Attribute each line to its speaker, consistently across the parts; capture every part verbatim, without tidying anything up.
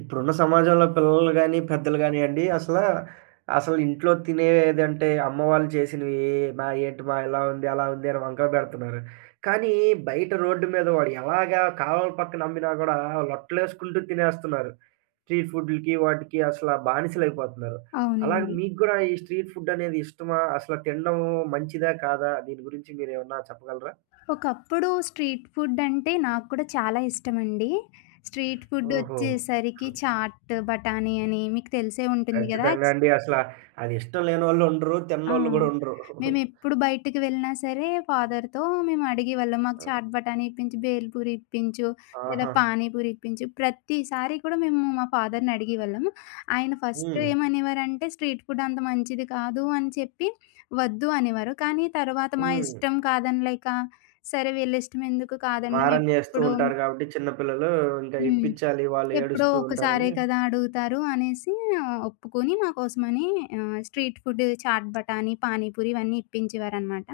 Speaker 1: ఇప్పుడున్న సమాజంలో పిల్లలు గాని, పెద్దలు గానియండి అసలా, అసలు అసలు ఇంట్లో తినేదంటే అమ్మ వాళ్ళు చేసినవి మా ఏంటి మా ఇలా ఉంది, అలా ఉంది అని వంకలు పెడుతున్నారు. కానీ బయట రోడ్డు మీద వాడు ఎలాగా కాలువల పక్కన అమ్మినా గూడా లొట్టలేసుకుంటూ తినేస్తున్నారు. స్ట్రీట్ ఫుడ్‌లకి వాటికి అసల బానిసలైపోతున్నారు. అలాగే
Speaker 2: అవునండి.
Speaker 1: మీకు గూడా ఈ స్ట్రీట్ ఫుడ్ అనేది ఇష్టమా? అసలు తినడం మంచిదా? కాదా? దీని గురించి మీరేమన్నా చెప్పగలరా?
Speaker 2: ఒకప్పుడు స్ట్రీట్ ఫుడ్ అంటే నాకు కూడా చాలా ఇష్టమండి. స్ట్రీట్ ఫుడ్
Speaker 1: ఓహో!
Speaker 2: వచ్చేసరికి చాట్, బఠానీ అని మీకు తెలిసే ఉంటుంది గదా!
Speaker 1: ఖచ్చితంగా అండి. అసల అది ఇష్టం లేనోళ్ళు ఉండరు.
Speaker 2: ఆ!
Speaker 1: తిన్నోళ్ళు గూడా ఉండరు.
Speaker 2: మేమెప్పుడు బయటికి వెళ్ళినా సరే ఫాదర్‌తో మేము అడిగేవాళ్ళం. మాకు
Speaker 1: అ
Speaker 2: చాట్ బటానీ ఇప్పించు, బేల్ పూరి ఇప్పించు, లేదా
Speaker 1: ఆహా!
Speaker 2: పానీ పూరి ఇప్పించు. ప్రతిసారి కూడా మేము మా ఫాదర్‌ని అడిగేవాళ్ళం. ఆయన ఫస్ట్
Speaker 1: హ్మ్.
Speaker 2: ఏమనేవారంటే, "స్ట్రీట్ ఫుడ్ అంత మంచిది కాదు" అని చెప్పి వద్దు అనేవారు. కానీ తర్వాత మా
Speaker 1: హ్మ్.
Speaker 2: ఇష్టం కాదనలేక, సరే వీళ్ళ ఇష్టం ఎందుకు కాదనడం
Speaker 1: మారం జేస్తూ
Speaker 2: ఎప్పుడూ
Speaker 1: ఉంటారు గాబట్టి చిన్న పిల్లలు ఇంకా
Speaker 2: హ్మ్.
Speaker 1: ఇప్పిచ్చాలి, వాళ్ళు
Speaker 2: ఎప్పుడో
Speaker 1: ఏడుస్తూ
Speaker 2: ఒకసారే
Speaker 1: ఉంటారని.
Speaker 2: కదా అడుగుతారు అనేసి ఆ, ఒప్పుకొని మా కోసమని ఆహ్, స్ట్రీట్ ఫుడ్ చాట్ బటానీ, పానీపూరి ఇవన్నీ ఇప్పించేవారనమాట.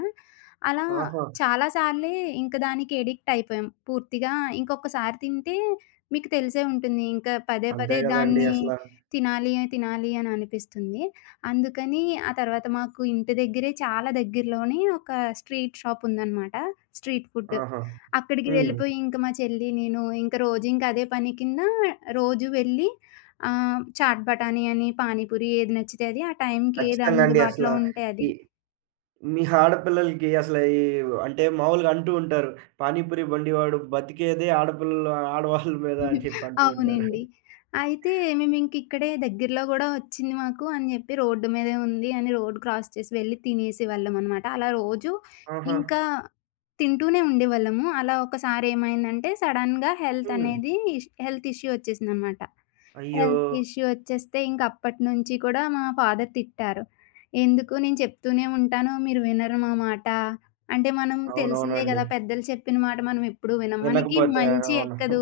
Speaker 2: అలా
Speaker 1: ఆహా!
Speaker 2: చాలా సార్లే ఇంక దానికి అడిక్ట్ అయిపోయాం. పూర్తిగా ఇంకొకసారి తింటే మీకు తెలిసే ఉంటుంది. ఇంకా పదే
Speaker 1: అంతే
Speaker 2: పదే
Speaker 1: గదండీ
Speaker 2: దాన్ని
Speaker 1: అసల.
Speaker 2: తినాలి, తినాలి అని అనిపిస్తుంది. అందుకని ఆ తర్వాత మాకు ఇంటి దగ్గరే చాలా దగ్గరలోనే ఒక స్ట్రీట్ షాప్ ఉందనమాట. స్ట్రీట్ ఫుడ్
Speaker 1: ఆహా!
Speaker 2: అక్కడికి
Speaker 1: హ్మ్.
Speaker 2: వెళ్ళిపోయి ఇంక మా చెల్లి, నేను ఇంక రోజు ఇంక అదే పని కింద రోజు వెళ్ళి ఆహ్, చాట్ బటానీ అని, పానీపూరి ఏది నచ్చితే అది, ఆ టైంకి ఏది
Speaker 1: ఖచ్చితంగా అండి అసల.
Speaker 2: అందుబాటులో ఉంటే
Speaker 1: ఈ
Speaker 2: అది.
Speaker 1: మీ ఆడపిల్లలకి అసల ఈ అంటే మామూలుగా అంటూ ఉంటారు. పానీపూరి బండివాడు బతికేదే ఆడపిల్లలు ఆడవాళ్ళ మీద అని చెప్పి అంటూ ఉంటారు.
Speaker 2: అవునండి. అయితే మేమింక ఇక్కడే దగ్గరలో గూడా వచ్చింది మాకు అని జెప్పి రోడ్డు మీదే ఉంది అని రోడ్ క్రాస్ చేసి వెళ్ళి తినేసేవాళ్ళం అనమాట. అలా రోజు
Speaker 1: ఆహా!
Speaker 2: ఇంకా తింటూనే ఉండేవాళ్ళము. అలా ఒకసారేమైందంటే సడెన్‌గా హెల్త్
Speaker 1: హ్మ్.
Speaker 2: అనేది ఇష్ హెల్త్ ఇష్యూ వచ్చేసిందనమాట.
Speaker 1: అయ్యో!
Speaker 2: హెల్త్ ఇష్యూ ఒచ్చేస్తే ఇంకప్పటినుంచి కూడా మా ఫాదర్ తిట్టారు. "ఎందుకు నేను చెప్తూనే ఉంటాను, మీరు వినరు మా మాట." అంటే మనం తెలిసిందే
Speaker 1: అవునవునండి.
Speaker 2: గదా! పెద్దలు చెప్పిన మాట మనమెప్పుడూ వినం. మనకి
Speaker 1: వినకపోతే
Speaker 2: మంచి
Speaker 1: అవును.
Speaker 2: ఎక్కదు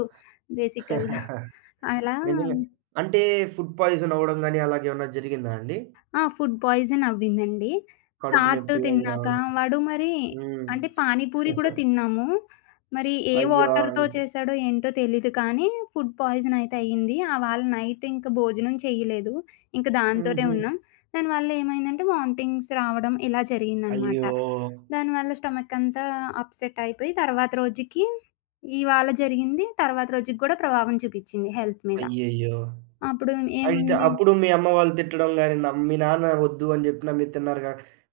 Speaker 2: బేసికల్‌గా. అలా
Speaker 1: నిజంగా. అంటే ఫుడ్ పాయిజన్ అవ్వడం గాని అలాగేమన్నా జరిగిందా అండి?
Speaker 2: ఆ! ఫుడ్ పాయిజన్ అవ్విందండి.
Speaker 1: కడుపు
Speaker 2: చాట్
Speaker 1: నొప్పి అవి
Speaker 2: తిన్నాక
Speaker 1: రావడం?
Speaker 2: వాడు మరి
Speaker 1: హ్మ్.
Speaker 2: అంటే పానీపూరి కూడా తిన్నాము. మరి ఏ
Speaker 1: అయ్యో!
Speaker 2: వాటర్‌తో చేసాడో ఏంటో తెలీదు కానీ ఫుడ్ పాయిజన్ అయితే అయింది. ఆవాళ నైట్ ఇంక భోజనం చేయలేదు. ఇంక దాంతోటే
Speaker 1: హుహు.
Speaker 2: ఉన్నాం. దానివల్ల ఏమైందంటే వామిటింగ్స్ రావడం ఇలా జరిగిందనమాట.
Speaker 1: అయ్యో!
Speaker 2: దానివల్ల స్టమక్ అంతా అప్‌సెట్ అయిపోయి తర్వాత రోజుకి ఇవాళ జరిగింది తర్వాత రోజుకి గూడా ప్రభావం చూపిచ్చింది హెల్త్ మీద.
Speaker 1: అయ్యయ్యో!
Speaker 2: అప్పుడు
Speaker 1: అయితే
Speaker 2: ఏముంది
Speaker 1: అప్పుడు మీ అమ్మ వాళ్ళు తిట్టడం గాని, నమ్ మీ నాన్న వద్దు అని జెప్పినా మీరు తిన్నారు గా,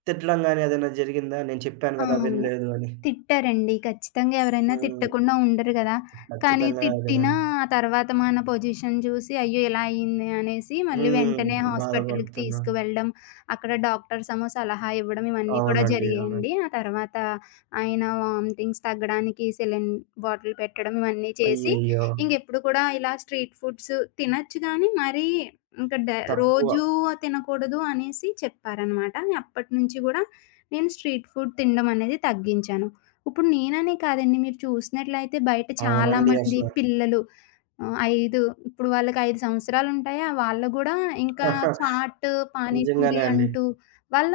Speaker 1: తిట్టడం గాని ఏదైనా జరిగిందా? నేను చెప్పాను
Speaker 2: ఆ!
Speaker 1: గదా!
Speaker 2: అవును.
Speaker 1: వినలేదు అని.
Speaker 2: తిట్టారండి. ఖచ్చితంగా ఎవరైనా
Speaker 1: హ్మ్.
Speaker 2: తిట్టకుండా ఉండరు గదా! కానీ
Speaker 1: ఖచ్చితంగా
Speaker 2: తిట్టినా
Speaker 1: గదండీ.
Speaker 2: ఆ తర్వాత మన పొజిషన్ జూసి, అయ్యో! ఇలా అయింది అనేసి మళ్ళీ
Speaker 1: హ్మ్.
Speaker 2: వెంటనే హాస్పిటల్‌కి
Speaker 1: బాధపడుతున్నా.
Speaker 2: తీసుకువెళ్ళడం, అక్కడ డాక్టర్సేమో సలహా ఇవ్వడం ఇవన్నీ కూడా
Speaker 1: అవునండి. అవునండి.
Speaker 2: జరిగాయండి. ఆ తర్వాత ఆయన వామిటింగ్స్ తగ్గడానికి సెలైన్ బాటిల్ పెట్టడం ఇవన్నీ చేసి,
Speaker 1: అయ్యయ్యో!
Speaker 2: ఇంకెప్పుడు కూడా ఇలా స్ట్రీట్ ఫుడ్స్ తినొచ్చు గానీ, మరీ ఇంక డ
Speaker 1: తక్కువ.
Speaker 2: రోజూ తినకూడదు అనేసి చెప్పారనమాట. అప్పటినుంచి గూడా నేను స్ట్రీట్ ఫుడ్ తినడం అనేది తగ్గించాను. ఇప్పుడు నేననే కాదండి. మీరు చూసినట్లయితే బయట అవును.
Speaker 1: అవునండి
Speaker 2: చాలామంది
Speaker 1: అసల.
Speaker 2: పిల్లలు ఆహ్, ఐదు ఇప్పుడు వాళ్ళకి ఐదు సంవత్సరాలుంటాయా? వాళ్ళు గూడా ఇంకా చాట్,
Speaker 1: నిజంగానే
Speaker 2: పానీపూరి
Speaker 1: అండి.
Speaker 2: అంటూ వాళ్ళ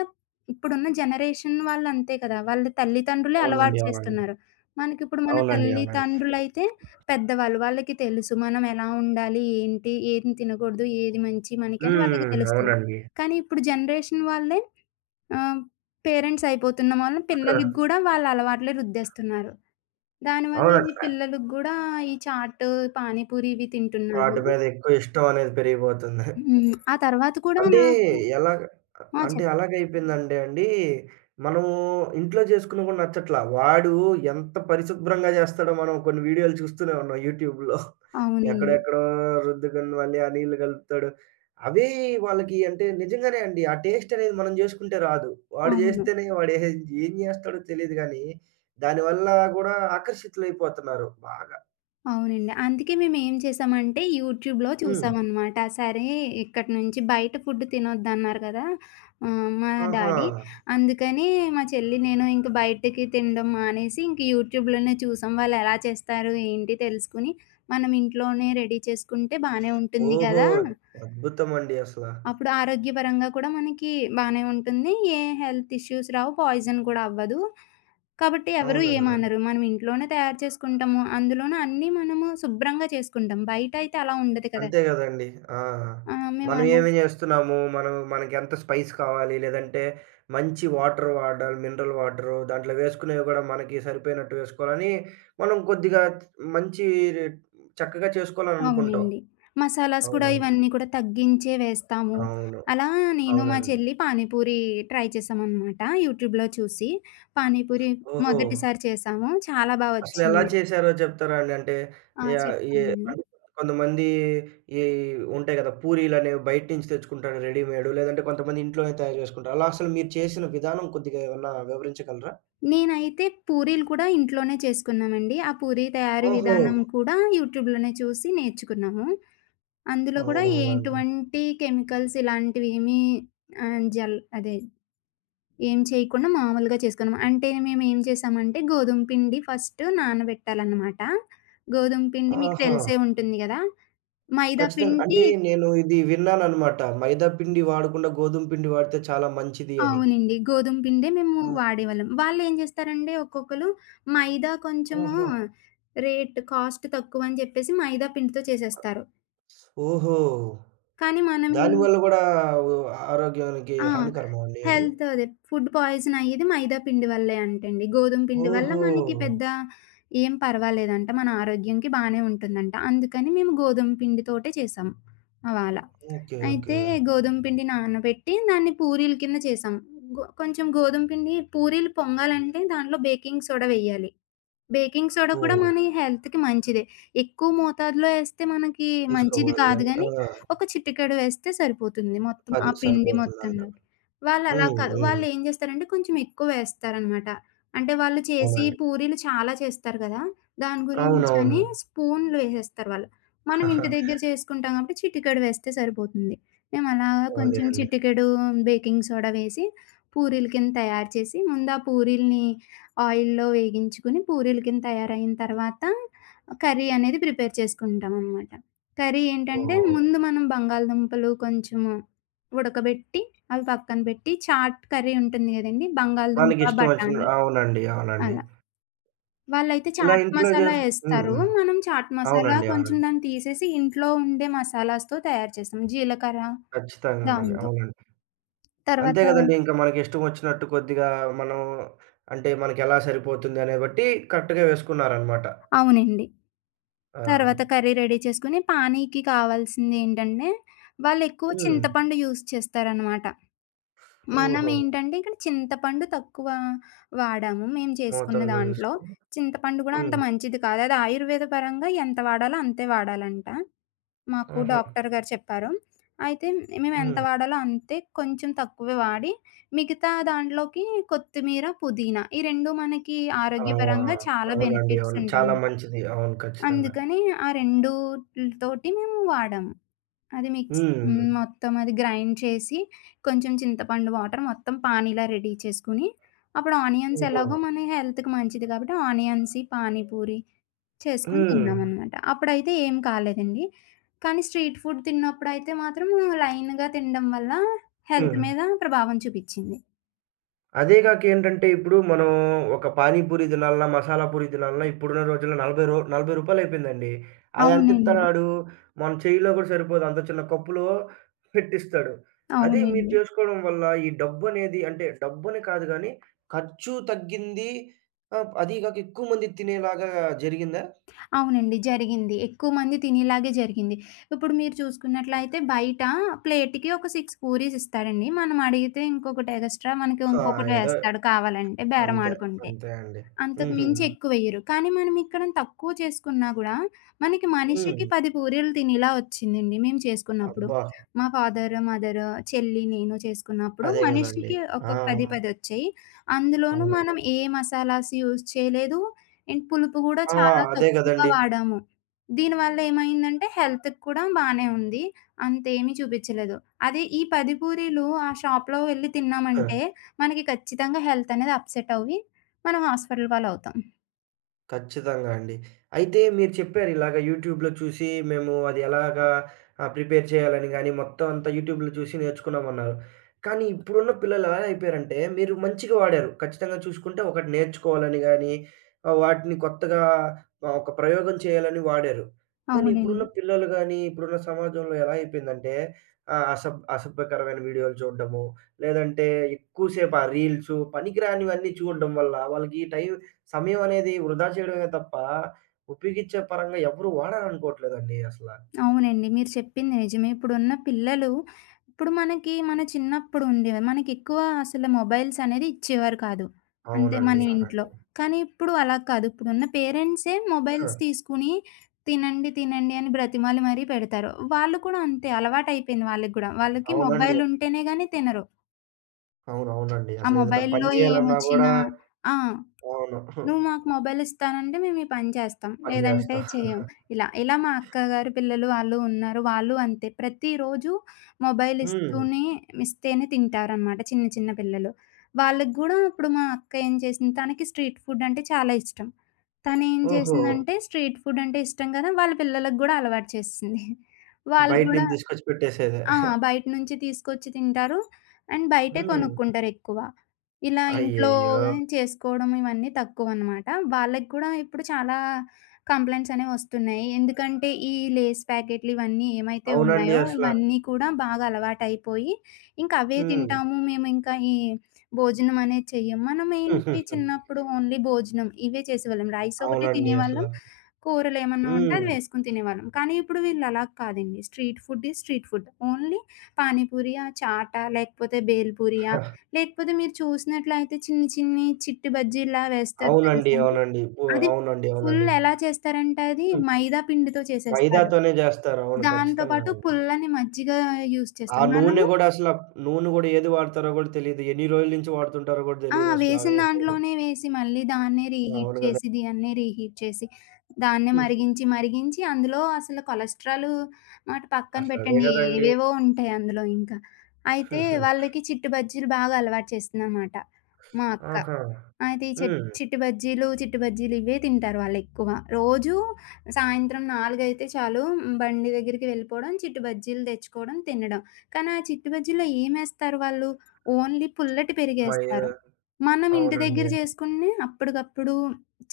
Speaker 2: ఇప్పుడున్న జనరేషన్ వాళ్ళు అంతే కదా! వాళ్ళ తల్లిదండ్రులే
Speaker 1: అవునండి.
Speaker 2: అలవాటు
Speaker 1: అవునండి.
Speaker 2: చేస్తున్నారు. మనకిప్పుడు మన
Speaker 1: అవునండి. అవునండి.
Speaker 2: తల్లిదండ్రులైతే పెద్దవాళ్ళు. వాళ్ళకి తెలుసు మనం ఎలా ఉండాలి? ఏంటి? ఏది తినకూడదు? ఏది మంచి మనకి అని వాళ్ళకి
Speaker 1: హ్మ్.
Speaker 2: తెలుస్తుంది.
Speaker 1: అవునండి.
Speaker 2: కానీ ఇప్పుడు జనరేషన్ వాళ్ళే ఆహ్, పేరెంట్స్ అయిపోతున్న వల్ల పిల్లలకి గూడా వాళ్ళ అలవాట్లే రుద్దేస్తున్నారు. దానివల్ల ఈ
Speaker 1: అవునండి.
Speaker 2: పిల్లలకి గూడా ఈ చాటు, పానీపూరి ఇవి తింటున్నారు.
Speaker 1: వాటి మీద ఎక్కువ ఇష్టం అనేది పెరిగిపోతుంది.
Speaker 2: హ్మ్. ఆ తర్వాత కూడా
Speaker 1: అంటే
Speaker 2: నాకు
Speaker 1: ఎలాగ,
Speaker 2: ఆ!
Speaker 1: అంటే
Speaker 2: చెప్
Speaker 1: అలాగైపోయిందంటే అండి, మనము ఇంట్లో చేసుకున్నా కూడా నచ్చట్లా. వాడు ఎంత పరిశుభ్రంగా చేస్తాడో మనం కొన్ని వీడియోలు చూస్తూనే ఉన్నాం యూట్యూబ్‌లో.
Speaker 2: అవునండి.
Speaker 1: ఎక్కడెక్కడో రుద్దుకొని మళ్ళీ ఆ నీళ్లు కలుపుతాడు. అవే వాళ్ళకి, అంటే నిజంగానే అండి. ఆ టేస్ట్ అనేది మనం చేసుకుంటే రాదు. వాడు
Speaker 2: అవును.
Speaker 1: చేస్తేనే, వాడు ఏహ్ ఏం చేస్తాడో తెలీదు గానీ, దానివల్ల కూడా ఆకర్షితులైపోతున్నారు బాగా.
Speaker 2: అవునండి. అందుకే మేమేం చేసామంటే యూట్యూబ్‌లో హ్మ్.
Speaker 1: హ్మ్.
Speaker 2: చూసామనమాట. సరే ఇక్కడి నుంచి బయట ఫుడ్ తినొద్దన్నారు కదా! ఆహ్, మా
Speaker 1: ఆహా!
Speaker 2: డాడీ. అందుకని మా చెల్లి నేను ఇంక బయటకి తినడం మానేసి ఇంక యూట్యూబ్‌లోనే చూసాం. వాళ్ళెలా చేస్తారు ఏంటి తెలుసుకొని మనం ఇంట్లోనే రెడీ చేసుకుంటే బానే ఉంటుంది
Speaker 1: ఓహో!
Speaker 2: గదా!
Speaker 1: అద్భుతమండి అసల.
Speaker 2: అప్పుడు ఆరోగ్యపరంగా కూడా మనకి బానే ఉంటుంది. ఏ హెల్త్ ఇష్యూస్ రావు. పాయిజన్ కూడా అవ్వదు. కాబట్టి
Speaker 1: అవును
Speaker 2: ఎవరు
Speaker 1: గదా!
Speaker 2: ఏమనరు. మనం ఇంట్లోనే తయారు చేసుకుంటాము. అందులోనూ అన్నీ మనము శుభ్రంగా చేసుకుంటాం. బయట అయితే అలా ఉండదు కదా!
Speaker 1: అంతే గదండీ. ఆ!
Speaker 2: ఆ! మేమలా
Speaker 1: మనం ఏమి జేస్తున్నాము, మనం మనకెంత స్పైస్ కావాలి, లేదంటే మంచి వాటర్ వాడాలి, మినరల్ వాటరు, దాంట్లో వేసుకునేవి గూడా మనకి సరిపోయినట్టు వేసుకోవాలని, మనం కొద్దిగా మంచి చక్కగా చేసుకోవాలననుకుంటాం.
Speaker 2: అవునండి. మసాలాస్ కూడా
Speaker 1: అవునవును.
Speaker 2: ఇవన్నీ కూడా తగ్గించే వేస్తాము.
Speaker 1: అవును.
Speaker 2: అలా నేను మా
Speaker 1: అవునండి.
Speaker 2: చెల్లి పానీపూరి ట్రై చేశామనమాట. యూట్యూబ్‌లో చూసి. పానీపూరి
Speaker 1: ఓహో!
Speaker 2: మొదటిసారి చేశాము. చాలా బా
Speaker 1: అసలెలా
Speaker 2: వచ్చింది.
Speaker 1: చేశారో చెప్తారా అండి? అంటే
Speaker 2: ఆ!
Speaker 1: యాహ్, ఏ
Speaker 2: చెప్తానండి.
Speaker 1: అంటే, కొంతమంది ఈ ఉంటాయి గదా! పూరీలనేవి బయట నుంచి తెచ్చుకుంటారు రెడీమేడు. లేదంటే కొంతమంది ఇంట్లోనే తయారు చేసుకుంటారు. అలా అసలు మీరు చేసిన విధానం కొద్దిగా ఏమన్నా వివరించగలరా?
Speaker 2: నేనైతే పూరీలు కూడా ఇంట్లోనే చేసుకున్నామండి. ఆ పూరీ తయారీ
Speaker 1: ఓహో!
Speaker 2: విధానం కూడా యూట్యూబ్‌లోనే చూసి నేర్చుకున్నాము. అందులో కూడా
Speaker 1: అవునవునా అండి.
Speaker 2: ఎటువంటి కెమికల్స్ ఇలాంటివేమీ ఆహ్, జల్ అదే ఏం చేయకుండా మామూలుగా చేసుకున్నాం. అంటే మేమేం చేసామంటే గోధుమ పిండి ఫస్ట్ నానబెట్టాలన్నమాట. గోధుమ పిండి మీకు
Speaker 1: ఆహా!
Speaker 2: తెలిసే ఉంటుంది గదా! మైదా
Speaker 1: ఖచ్చితంగా.
Speaker 2: పిండి
Speaker 1: అంటే నేను ఇది విన్నాననమాట. మైదా పిండి వాడకుండా గోధుమ పిండి వాడితే చాలా మంచిది అని.
Speaker 2: అవునండి. గోధుమ పిండే మేము
Speaker 1: ఆ!
Speaker 2: వాడేవాళ్ళం. వాళ్ళేం జేస్తారంటే ఒక్కొక్కళ్ళు మైదా కొంచెము
Speaker 1: ఆహా!
Speaker 2: రేట్ కాస్ట్ తక్కువని జెప్పేసి మైదా పిండితో చేసేస్తారు.
Speaker 1: ఓహో!
Speaker 2: కానీ మనమేం
Speaker 1: దానివల్ల గూడా ఆరోగ్యానికి
Speaker 2: ఆ!
Speaker 1: హానికరమా అండి అది?
Speaker 2: హెల్త్ అదే ఫుడ్ పాయిజన్ అయ్యేది మైదా పిండి వల్లే అంటండి. గోధుమ పిండి వల్ల
Speaker 1: ఓహో!
Speaker 2: మనకి పెద్ద ఏం పర్వాలేదంట. మన ఆరోగ్యంకి బానే ఉంటుందంట. అందుకని మేము గోధుమ పిండి తోటే చేసాం మా వాళ్ళ.
Speaker 1: ఓకే. ఓకే.
Speaker 2: అయితే గోధుమ పిండి నానబెట్టి దాన్ని పూరీల కింద చేసాం. గొ కొంచెం గోధుమ పిండి పూరీలు పొంగాలంటే దాంట్లో బేకింగ్ సోడా వెయ్యాలి. బేకింగ్ సోడా కూడా
Speaker 1: ఓహ్!
Speaker 2: మన హెల్త్‌కి మంచిదే. ఎక్కువ మోతాదులో ఏస్తే మనకి మంచిది
Speaker 1: తీసుకోకూడదు
Speaker 2: కాదు
Speaker 1: గాని ఆ!
Speaker 2: గానీ, ఒక చిటికెడు వేస్తే సరిపోతుంది మొత్తం ఆ
Speaker 1: అది
Speaker 2: పిండి
Speaker 1: సరిపోతుందంటారు.
Speaker 2: మొత్తంలోకి. వాళ్ళలా
Speaker 1: హ్మ్.
Speaker 2: కాదు.
Speaker 1: హ్మ్.
Speaker 2: వాళ్ళేం జేస్తారంటే కొంచెం ఎక్కువ వేస్తారనమాట. అంటే వాళ్ళు చేసి
Speaker 1: అవునండి.
Speaker 2: పూరీలు చాలా చేస్తారు గదా! దాని
Speaker 1: అవునవును.
Speaker 2: గురించని స్పూన్‌లు వేసేస్తారు వాళ్ళు. మనం ఇంటి దగ్గర చేసుకుంటాం కాబట్టి చిటికెడు వేస్తే సరిపోతుంది. మేమలాగా
Speaker 1: అదే
Speaker 2: కొంచెం
Speaker 1: అండి.
Speaker 2: చిటికెడు బేకింగ్ సోడా వేసి పూరీల కింద తయారు చేసి ముందు ఆ పూరీలని ఆయిల్‌లో వేగించుకొని పూరీల కింద తయారయిన తర్వాత కర్రీ అనేది ప్రిపేర్ చేసుకుంటామనమాట. కర్రీ ఏంటంటే
Speaker 1: ఓహ్!
Speaker 2: ముందు మనం బంగాళదుంపలు కొంచెము ఉడకబెట్టి అవి పక్కన పెట్టి చాట్ కర్రీ ఉంటుంది గదండీ! బంగాళదుంప,
Speaker 1: మనకిష్టం వచ్చిన,
Speaker 2: బఠానీ
Speaker 1: అవునండి. అవునండి.
Speaker 2: అలా. వాళ్ళైతే
Speaker 1: ఇలా
Speaker 2: చాట్
Speaker 1: ఇంట్లో
Speaker 2: మసాలా
Speaker 1: చేసు హ్మ్.
Speaker 2: యేస్తారు.
Speaker 1: హ్మ్.
Speaker 2: మనం చాట్ మసాలా
Speaker 1: అవునండి.
Speaker 2: కొంచెం
Speaker 1: అవునండి.
Speaker 2: దాన్ని తీసేసి ఇంట్లో ఉండే మసాలాస్‌తో తయారు చేస్తాం. జీలకర్ర
Speaker 1: ఖచ్చితంగానండి.
Speaker 2: దాంతో.
Speaker 1: అవునండి. అంతే
Speaker 2: తర్వాత
Speaker 1: కదండీ! ఇంకా మనకిష్టం వచ్చినట్టు కొద్దిగా మనం, అంటే మనకెలా సరిపోతుంది అనే బట్టి కరెక్ట్‌గా వేసుకున్నారనమాట.
Speaker 2: అవునండి.
Speaker 1: ఆ!
Speaker 2: తర్వాత కర్రీ రెడీ చేసుకొని, పానీకి కావాల్సిందేంటంటే, వాళ్ళెక్కువ
Speaker 1: హ్మ్.
Speaker 2: చింతపండు యూజ్ చేస్తారనమాట.
Speaker 1: ఓహో!
Speaker 2: మనమేంటంటే, ఇక్కడ చింతపండు తక్కువ వాడాము మేము చేసుకున్న
Speaker 1: మోతాదులో
Speaker 2: దాంట్లో.
Speaker 1: తీసుకుని.
Speaker 2: చింతపండు గూడా అంత
Speaker 1: హ్మ్.
Speaker 2: మంచిది కాదు. అది ఆయుర్వేద పరంగా ఎంత వాడాలో అంతే వాడాలంట. మాకు
Speaker 1: ఆహా!
Speaker 2: డాక్టర్ గారు చెప్పారు. అయితే మేమెంత
Speaker 1: హ్మ్.
Speaker 2: వాడాలో అంతే కొంచెం తక్కువే వాడి, మిగతా దాంట్లోకి కొత్తిమీర, పుదీనా ఈ రెండు మనకి
Speaker 1: ఆ!
Speaker 2: ఆరోగ్యపరంగా చాలా
Speaker 1: అవునండి.
Speaker 2: బెనిఫిట్స్
Speaker 1: అవును. చాలా
Speaker 2: ఉంటాయి.
Speaker 1: మంచిది. అవును. ఖచ్చితంగా.
Speaker 2: అందుకని ఆ రెండు‌తోటి మేము వాడాము. అది మిక్స్
Speaker 1: హ్మ్.
Speaker 2: హ్మ్. మొత్తం అది గ్రైండ్ చేసి, కొంచెం చింతపండు వాటర్ మొత్తం పానీలా రెడీ చేసుకొని, అప్పుడు ఆనియన్స్
Speaker 1: ఓహో!
Speaker 2: ఎలాగో మన హెల్త్‌కి మంచిది కాబట్టి ఆనియన్స్‌యి పానీపూరి చేసుకొని
Speaker 1: హ్మ్.
Speaker 2: తిన్నామనమాట. అప్పుడైతే ఏం కాలేదండి. కానీ స్ట్రీట్ ఫుడ్ తిన్నప్పుడైతే మాత్రం లైన్‌గా తినడం వల్ల హెల్త్
Speaker 1: హ్మ్.
Speaker 2: మీద ప్రభావం చూపిచ్చింది.
Speaker 1: అదే గాక ఏంటంటే ఇప్పుడు మనం ఒక పానీపూరి తినాలన్నా, మసాలా పూరి తినాలన్నా ఇప్పుడున్న రోజుల్లో రూ. నలభై, రూ. రూ. నలభై, అది ఎంత
Speaker 2: అవునండి.
Speaker 1: ఇత్తన్నాడు? మన చేయిలో గూడా సరిపోదు. అంత చిన్న కప్పులో పెట్టిస్తాడు. అదే మీరు
Speaker 2: అవునండి.
Speaker 1: చేసుకోవడం వల్ల ఈ డబ్బనేది, అంటే డబ్బని కాదు గానీ ఖర్చు తగ్గింది. ఆహ్, అదీ గాక ఎక్కువ మంది తినేలాగా జరిగిందా?
Speaker 2: అవునండి. జరిగింది. ఎక్కువ మంది తినేలాగే జరిగింది. ఇప్పుడు మీరు చూసుకున్నట్లయితే బయట ప్లేట్‌కి ఒక ఆరు పూరీస్ ఇస్తాడండి. మనం అడిగితే ఇంకొకటి ఎగస్ట్రా మనకి
Speaker 1: ఆ!
Speaker 2: ఇంకొకటి
Speaker 1: ఏదో
Speaker 2: వేస్తాడు కావాలంటే బేరం
Speaker 1: అంతే.
Speaker 2: ఆడుకుంటే.
Speaker 1: అంతే అండి.
Speaker 2: అంతకు
Speaker 1: హుహు.
Speaker 2: మించి ఎక్కువెయ్యరు. కానీ మనమిక్కడ తక్కువ చేసుకున్నా గూడా, మనకి
Speaker 1: హ్మ్.
Speaker 2: మనిషికి పది పూరీలు తినేలా వచ్చిందండి మేము చేసుకున్నప్పుడు.
Speaker 1: అబ్బా!
Speaker 2: మా ఫాదర్, మదర్, చెల్లి, నేను చేసుకున్నప్పుడు
Speaker 1: అదే గదండీ!
Speaker 2: మనిషికి ఒక
Speaker 1: ఆ!
Speaker 2: పది, పది వచ్చాయి. అందులోనూ
Speaker 1: అవునండి.
Speaker 2: మనం ఏ మసాలాస్ యూజ్ చేయలేదు. అండ్ పులుపు గూడా
Speaker 1: ఆ!
Speaker 2: చాలా
Speaker 1: అదే
Speaker 2: తక్కువ
Speaker 1: గదండీ!
Speaker 2: వాడాము. దీనివల్ల ఏమైందంటే హెల్త్‌కి కూడా బానే ఉంది. అంతేమీ చూపిచ్చలేదు. అదే ఈ పది పూరీలు ఆ షాప్‌లో వెళ్లి తిన్నామంటే, మనకి ఖచ్చితంగా హెల్త్ అనేది అప్సెట్ అవ్వి, మనం హాస్పిటల్ పాలవుతాం.
Speaker 1: ఖచ్చితంగా అండి. అయితే మీరు చెప్పారు ఇలాగ యూట్యూబ్‌లో చూసి మేము అది ఎలాగా ఆహ్, ప్రిపేర్ చేయాలని గాని, మొత్తం అంతా యూట్యూబ్‌లో చూసి నేర్చుకున్నామన్నారు. కానీ ఇప్పుడున్న పిల్లలు ఎలా అయిపోయారంటే, మీరు మంచిగా వాడారు. ఖచ్చితంగా చూసుకుంటే ఒకటి నేర్చుకోవాలని గాని, ఆహ్, వాటిని కొత్తగా ఆహ్, ఒక ప్రయోగం చేయాలని వాడారు. కానీ ఇప్పుడున్న
Speaker 2: అవునండి.
Speaker 1: పిల్లలు గాని, ఇప్పుడున్న సమాజంలో ఎలా అయిపోయిందంటే ఆహ్, అసభ్ అసభ్యకరమైన వీడియోలు చూడడము, లేదంటే ఎక్కువసేపు ఆ రీల్సు పనికిరానివన్నీ చూడడం వల్ల వాళ్ళకి టైం, సమయం అనేది వృధా చేయడమే తప్ప, ఉపయోగించే పరంగా ఎవ్వరు వాడారనుకోవట్లేదండి అసల.
Speaker 2: అవునండి. మీరు చెప్పింది నిజమే. ఇప్పుడున్న పిల్లలు ఇప్పుడు మనకి మన చిన్నప్పుడు ఉండేవి. మనకెక్కువ అసలు మొబైల్స్ అనేది ఇచ్చేవారు కాదు. అంతే మన
Speaker 1: అవునండి.
Speaker 2: ఇంట్లో.
Speaker 1: అవునండి.
Speaker 2: కానీ ఇప్పుడు అలా కాదు. ఇప్పుడున్న పేరెంట్సే
Speaker 1: హా!
Speaker 2: మొబైల్స్ తీసుకొని తినండి, తినండి అని బ్రతిమాలి మరీ పెడతారు. వాళ్ళు కూడా అంతే అలవాటయిపోయింది వాళ్ళకి గూడా. వాళ్ళకి
Speaker 1: అవునండి.
Speaker 2: మొబైల్ ఉంటేనే గాని తినరు.
Speaker 1: అవును. అవునండి.
Speaker 2: ఆ
Speaker 1: అసలేదైనా పని
Speaker 2: మొబైల్‌లో
Speaker 1: జేయాలన్నా గూడా
Speaker 2: ఏమొచ్చినా ఆ!
Speaker 1: అవును. హు.
Speaker 2: నువ్వు మాకు మొబైల్ ఇస్తానంటే మేము ఈ పని చేస్తాం.
Speaker 1: పని
Speaker 2: లేదంటే
Speaker 1: జేస్తా.
Speaker 2: చేయం. ఇలా. ఇలా మా అక్కగారు పిల్లలు వాళ్ళు ఉన్నారు. వాళ్ళు అంతే. ప్రతిరోజు మొబైల్
Speaker 1: హ్మ్.
Speaker 2: ఇస్తూనే ఇస్తేనే తింటారనమాట చిన్న చిన్న పిల్లలు. వాళ్ళకి గూడా ఇప్పుడు మా అక్క ఏం చేసింది తనకి స్ట్రీట్ ఫుడ్ అంటే చాలా ఇష్టం. తనేం
Speaker 1: ఓహో!
Speaker 2: చేసిందంటే స్ట్రీట్ ఫుడ్ అంటే ఇష్టం కదా! వాళ్ళ పిల్లలకి గూడా అలవాటు చేసేసింది. వాళ్ళు
Speaker 1: బయట
Speaker 2: గూడా
Speaker 1: నుంచి తీసుకొచ్చి పెట్టేసేదే.
Speaker 2: ఆ! బయట నుంచి తీసుకొచ్చి తింటారు. అండ్ బయటే
Speaker 1: హ్మ్.
Speaker 2: కొనుక్కుంటారెక్కువ. ఇలా ఇంట్లో
Speaker 1: అయ్యయ్యో!
Speaker 2: చేసుకోవడం ఇవన్నీ తక్కువనమాట. వాళ్ళకి కూడా ఇప్పుడు చాలా కంప్లెయింట్స్ అనేవి వస్తున్నాయి. ఎందుకంటే ఈ లేస్ ప్యాకెట్లు ఇవన్నీ ఏమైతే
Speaker 1: అవునండి
Speaker 2: ఉన్నాయో
Speaker 1: అసల.
Speaker 2: ఇవన్నీ కూడా బాగా అలవాటయిపోయి, ఇంక అవే
Speaker 1: హ్మ్.
Speaker 2: తింటాము. మేమింకా ఈ భోజనం అనేది చెయ్యం. మనమేంటి
Speaker 1: హుహుహు.
Speaker 2: చిన్నప్పుడు ఓన్లీ భోజనం ఇవే చేసేవాళ్ళం. రైస్ ఒకటే
Speaker 1: అవునండి అసల.
Speaker 2: తినేవాళ్ళం. కూరలేమన్నా ఉంటే అది
Speaker 1: హ్మ్.
Speaker 2: వేసుకొని తినేవాళ్ళం. కానీ ఇప్పుడు వీళ్ళు అలా కాదండి. Street food is street food. Only పానీపూరియా, చాటా లేకపోతే బేల్‌పూరియా,
Speaker 1: హ!
Speaker 2: లేకపోతే మీరు చూసినట్లయితే చిన్ని చిన్ని చిట్టి బజ్జీల్లా వేస్తారు
Speaker 1: అవునండి.
Speaker 2: తెలుసా అండి?
Speaker 1: అవునండి. పో
Speaker 2: అది
Speaker 1: అవునండి.
Speaker 2: ఫుల్
Speaker 1: అవునండి.
Speaker 2: ఎలా చేస్తారంటే అది
Speaker 1: హ్మ్.
Speaker 2: మైదా పిండితో చేసేస్తారు.
Speaker 1: మైదాతోనే జేస్తారు. అవును.
Speaker 2: దాంతో
Speaker 1: ఖచ్చితంగా
Speaker 2: పాటు
Speaker 1: అండి.
Speaker 2: పుల్లని మజ్జిగ యూజ్
Speaker 1: ఆ
Speaker 2: చేస్తారు.
Speaker 1: నూనె
Speaker 2: మనము
Speaker 1: గూడా అసల నూనె గూడా ఏది వాడతారో గూడా తెలీదు. ఎన్ని రోజుల నుంచి వాడుతుంటారో గూడా
Speaker 2: ఆ!
Speaker 1: తెలీదసల
Speaker 2: వేసిన
Speaker 1: అవేసేది.
Speaker 2: దాంట్లోనే వేసి మళ్ళీ దాన్నే రీహీట్
Speaker 1: అవును గదా!
Speaker 2: చేసి, దీయన్నే రీహీట్ చేసి, దాన్నే
Speaker 1: హుహు.
Speaker 2: మరిగించి, మరిగించి అందులో అసలు కొలెస్ట్రాలు మాట పక్కన
Speaker 1: అసలదే
Speaker 2: పెట్టండి.
Speaker 1: గదండీ.
Speaker 2: ఏవేవో ఉంటాయి అందులో ఇంకా. అయితే
Speaker 1: హుహు.
Speaker 2: వాళ్ళకి చిట్టు బజ్జీలు బాగా అలవాటు చేసిందనమాట మా అక్క.
Speaker 1: ఆహా!
Speaker 2: అయితే ఈ చిట్
Speaker 1: హ్మ్.
Speaker 2: చిట్టి బజ్జీలు, చిట్టి బజ్జీలు ఇవే తింటారు వాళ్ళెక్కువ. రోజూ సాయంత్రం నాలుగు గంటలు చాలు బండి దగ్గరికి వెళ్ళిపోవడం, చిట్టి బజ్జీలు తెచ్చుకోవడం, తినడం. కానీ ఆ చిట్టి బజ్జీలో ఏమేస్తారు వాళ్ళు? ఓన్లీ పుల్లటి
Speaker 1: మయ్య
Speaker 2: పెరిగేస్తారు. మనం ఇంటి
Speaker 1: అవునండి.
Speaker 2: దగ్గర చేసుకునే అప్పటికప్పుడు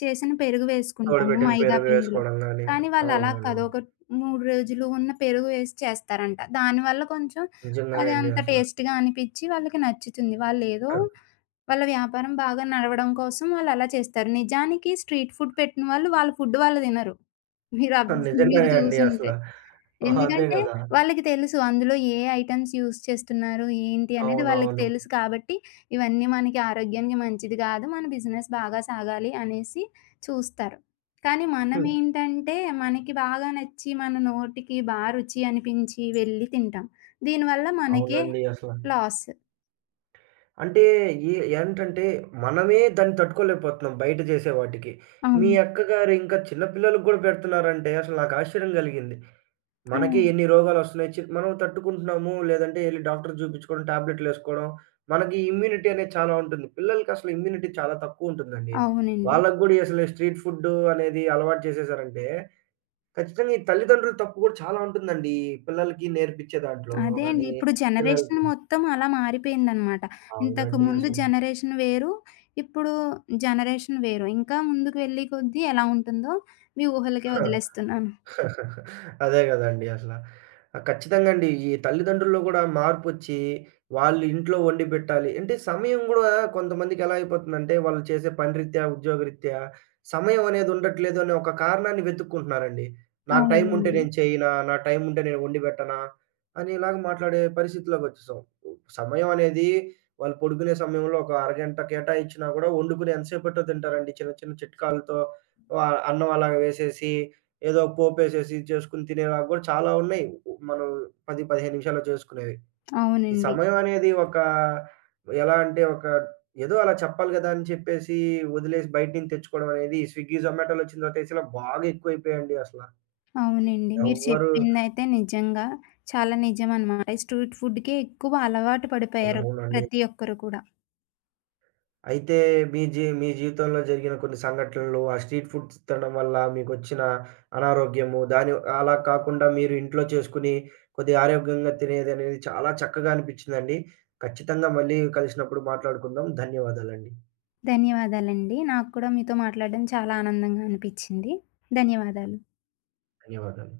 Speaker 2: చేసిన పెరుగు వేసుకుంటాము
Speaker 1: తోడుబెట్టిన
Speaker 2: మైదా
Speaker 1: పెరుగు
Speaker 2: పిండిలో.
Speaker 1: వేసుకోవడం గాని.
Speaker 2: కానీ వాళ్ళలా కాదు.
Speaker 1: అవునవునండి.
Speaker 2: ఒక మూడు రోజులు ఉన్న పెరుగు వేసి చేస్తారంట. దానివల్ల కొంచెం
Speaker 1: నిజంగానే
Speaker 2: అది
Speaker 1: అండి
Speaker 2: అంత
Speaker 1: అసల.
Speaker 2: టేస్ట్‌గా అనిపిచ్చి వాళ్ళకి నచ్చుతుంది. వాళ్ళేదో
Speaker 1: ఆ!
Speaker 2: వాళ్ళ వ్యాపారం బాగా నడవడం కోసం వాళ్ళలా చేస్తారు. నిజానికి స్ట్రీట్ ఫుడ్ పెట్టిన వాళ్ళు వాళ్ళ ఫుడ్ వాళ్ళు తినరు. మీరు అబ్ మీరు
Speaker 1: నిజంగానే అండి అసల.
Speaker 2: చూసుంటే.
Speaker 1: అదే
Speaker 2: ఎందుకంటే
Speaker 1: గదా!
Speaker 2: వాళ్ళకి తెలుసు అందులో ఏ ఐటెమ్స్ యూజ్ చేస్తున్నారు, ఏంటి అనేది వాళ్ళకి
Speaker 1: అవునవును.
Speaker 2: తెలుసు కాబట్టి, ఇవన్నీ మనకి ఆరోగ్యానికి మంచిది కాదు. మన బిజినెస్ బాగా సాగాలి అనేసి చూస్తారు. కానీ
Speaker 1: హ్మ్.
Speaker 2: మనమేంటంటే మనకి బాగా నచ్చి మన నోటికి బా రుచి అనిపించి వెళ్ళి తింటాం. దీనివల్ల మనకే
Speaker 1: అవునండి అసల.
Speaker 2: లాస్.
Speaker 1: అంటే ఏ ఏంటంటే, మనమే దాన్ని తట్టుకోలేకపోతున్నాం బయట చేసే వాటికి. మీ
Speaker 2: అవును.
Speaker 1: అక్కగారు ఇంకా చిన్న పిల్లలకి గూడా పెడుతున్నారంటే అసలు నాకు ఆశ్చర్యం కలిగింది.
Speaker 2: ఆ!
Speaker 1: మనకే ఎన్ని రోగాలొస్తున్నాయి, చి మనం తట్టుకుంటున్నాము. లేదంటే ఎళ్లి డాక్టర్ చూపించుకోవడం, టాబ్లెట్‌లేసుకోవడం. మనకి ఇమ్యూనిటీ అనేది చాలా ఉంటుంది. పిల్లలకి అసలు ఇమ్యూనిటీ చాలా తక్కువ ఉంటుందండి.
Speaker 2: అవునండి.
Speaker 1: వాళ్ళకి గూడా అసలు స్ట్రీట్ ఫుడ్ అనేది అలవాటు చేసేసారంటే ఖచ్చితంగా ఈ తల్లిదండ్రుల తప్పు గూడా చాలా ఉంటుందండి. ఈ పిల్లలకి నేర్పించే దాంట్లో
Speaker 2: అదే అండి.
Speaker 1: గాని,
Speaker 2: ఇప్పుడు జనరేషన్
Speaker 1: పిల్లలకి
Speaker 2: మొత్తం అలా మారిపోయిందనమాట.
Speaker 1: అవునండి
Speaker 2: ఇంతకుముందు
Speaker 1: అసలు.
Speaker 2: జనరేషన్ వేరు, ఇప్పుడు జనరేషన్ వేరు. ఇంకా ముందుకు వెళ్ళే కొద్దీ ఎలా ఉంటుందో మీ ఊహలకే వదిలేస్తున్నాను.
Speaker 1: అదే గదండీ అసల. ఆ! ఖచ్చితంగా అండి. ఈ తల్లిదండ్రుల్లో గూడా మార్పొచ్చి, వాళ్ళు ఇంట్లో వండి పెట్టాలి. అంటే సమయం గూడా కొంతమందికి ఎలా అయిపోతుందంటే, వాళ్ళు చేసే పని రీత్యా, ఉద్యోగరీత్యా సమయం అనేది ఉండట్లేదు అనే ఒక కారణాన్ని వెతుక్కుంటున్నారండి. నాకు టైం ఉంటే
Speaker 2: అవునండి.
Speaker 1: నేను చేయనా? నా టైం ఉంటే నేను వండి పెట్టనా? అనేలాగా మాట్లాడే పరిస్థితిలోకొచ్చేసాం. సమయం అనేది వాళ్ళు పడుకునే సమయంలో ఒక అరగంట కేటాయించినా గూడా వండుకుని ఎంతసేపట్లో తింటారండి చిన్న చిన్న చిట్కాలతో ఆహ్, అన్నం అలాగా వేసేసి ఏదో ఒక పోపేసేసి చేసుకొని తినేవి కూడా చాలా ఉన్నాయి. మనం పది, పదిహేను నిమిషాల్లో చేసుకునేవి. ఈ
Speaker 2: అవునండి.
Speaker 1: సమయం అనేది ఒక ఎలా అంటే ఒక ఏదో అలా చెప్పాలి కదా అని చెప్పేసి వదిలేసి బయట నుంచి తెచ్చుకోవడం అనేది స్విగ్గీ, జొమాటో‌లొచ్చిన తర్వాత అసల బాగా ఎక్కువైపోయాయండి అసల.
Speaker 2: అవునండి. మీరు
Speaker 1: ఎవ్వరు
Speaker 2: చెప్పిందైతే నిజంగా చాలా నిజమనమాట. ఈ స్ట్రీట్ ఫుడ్‌కే ఎక్కువ అలవాటు పడిపోయారు
Speaker 1: అవునండి.
Speaker 2: ప్రతి ఒక్కరు కూడా.
Speaker 1: అయితే మీ జీ మీ జీవితంలో జరిగిన కొన్ని సంఘటనలు, ఆ స్ట్రీట్ ఫుడ్స్ తినడం వల్ల మీకొచ్చిన అనారోగ్యము, దాని అలా కాకుండా మీరు ఇంట్లో చేసుకొని కొద్దిగా ఆరోగ్యంగా తినేదనేది చాలా చక్కగా అనిపిచ్చిందండి. ఖచ్చితంగా మళ్ళీ కలిసినప్పుడు మాట్లాడుకుందాం. ధన్యవాదాలండి.
Speaker 2: ధన్యవాదాలండి. నాకు కూడా మీతో మాట్లాడడం చాలా ఆనందంగా అనిపిచ్చింది. ధన్యవాదాలు.
Speaker 1: ధన్యవాదాలు.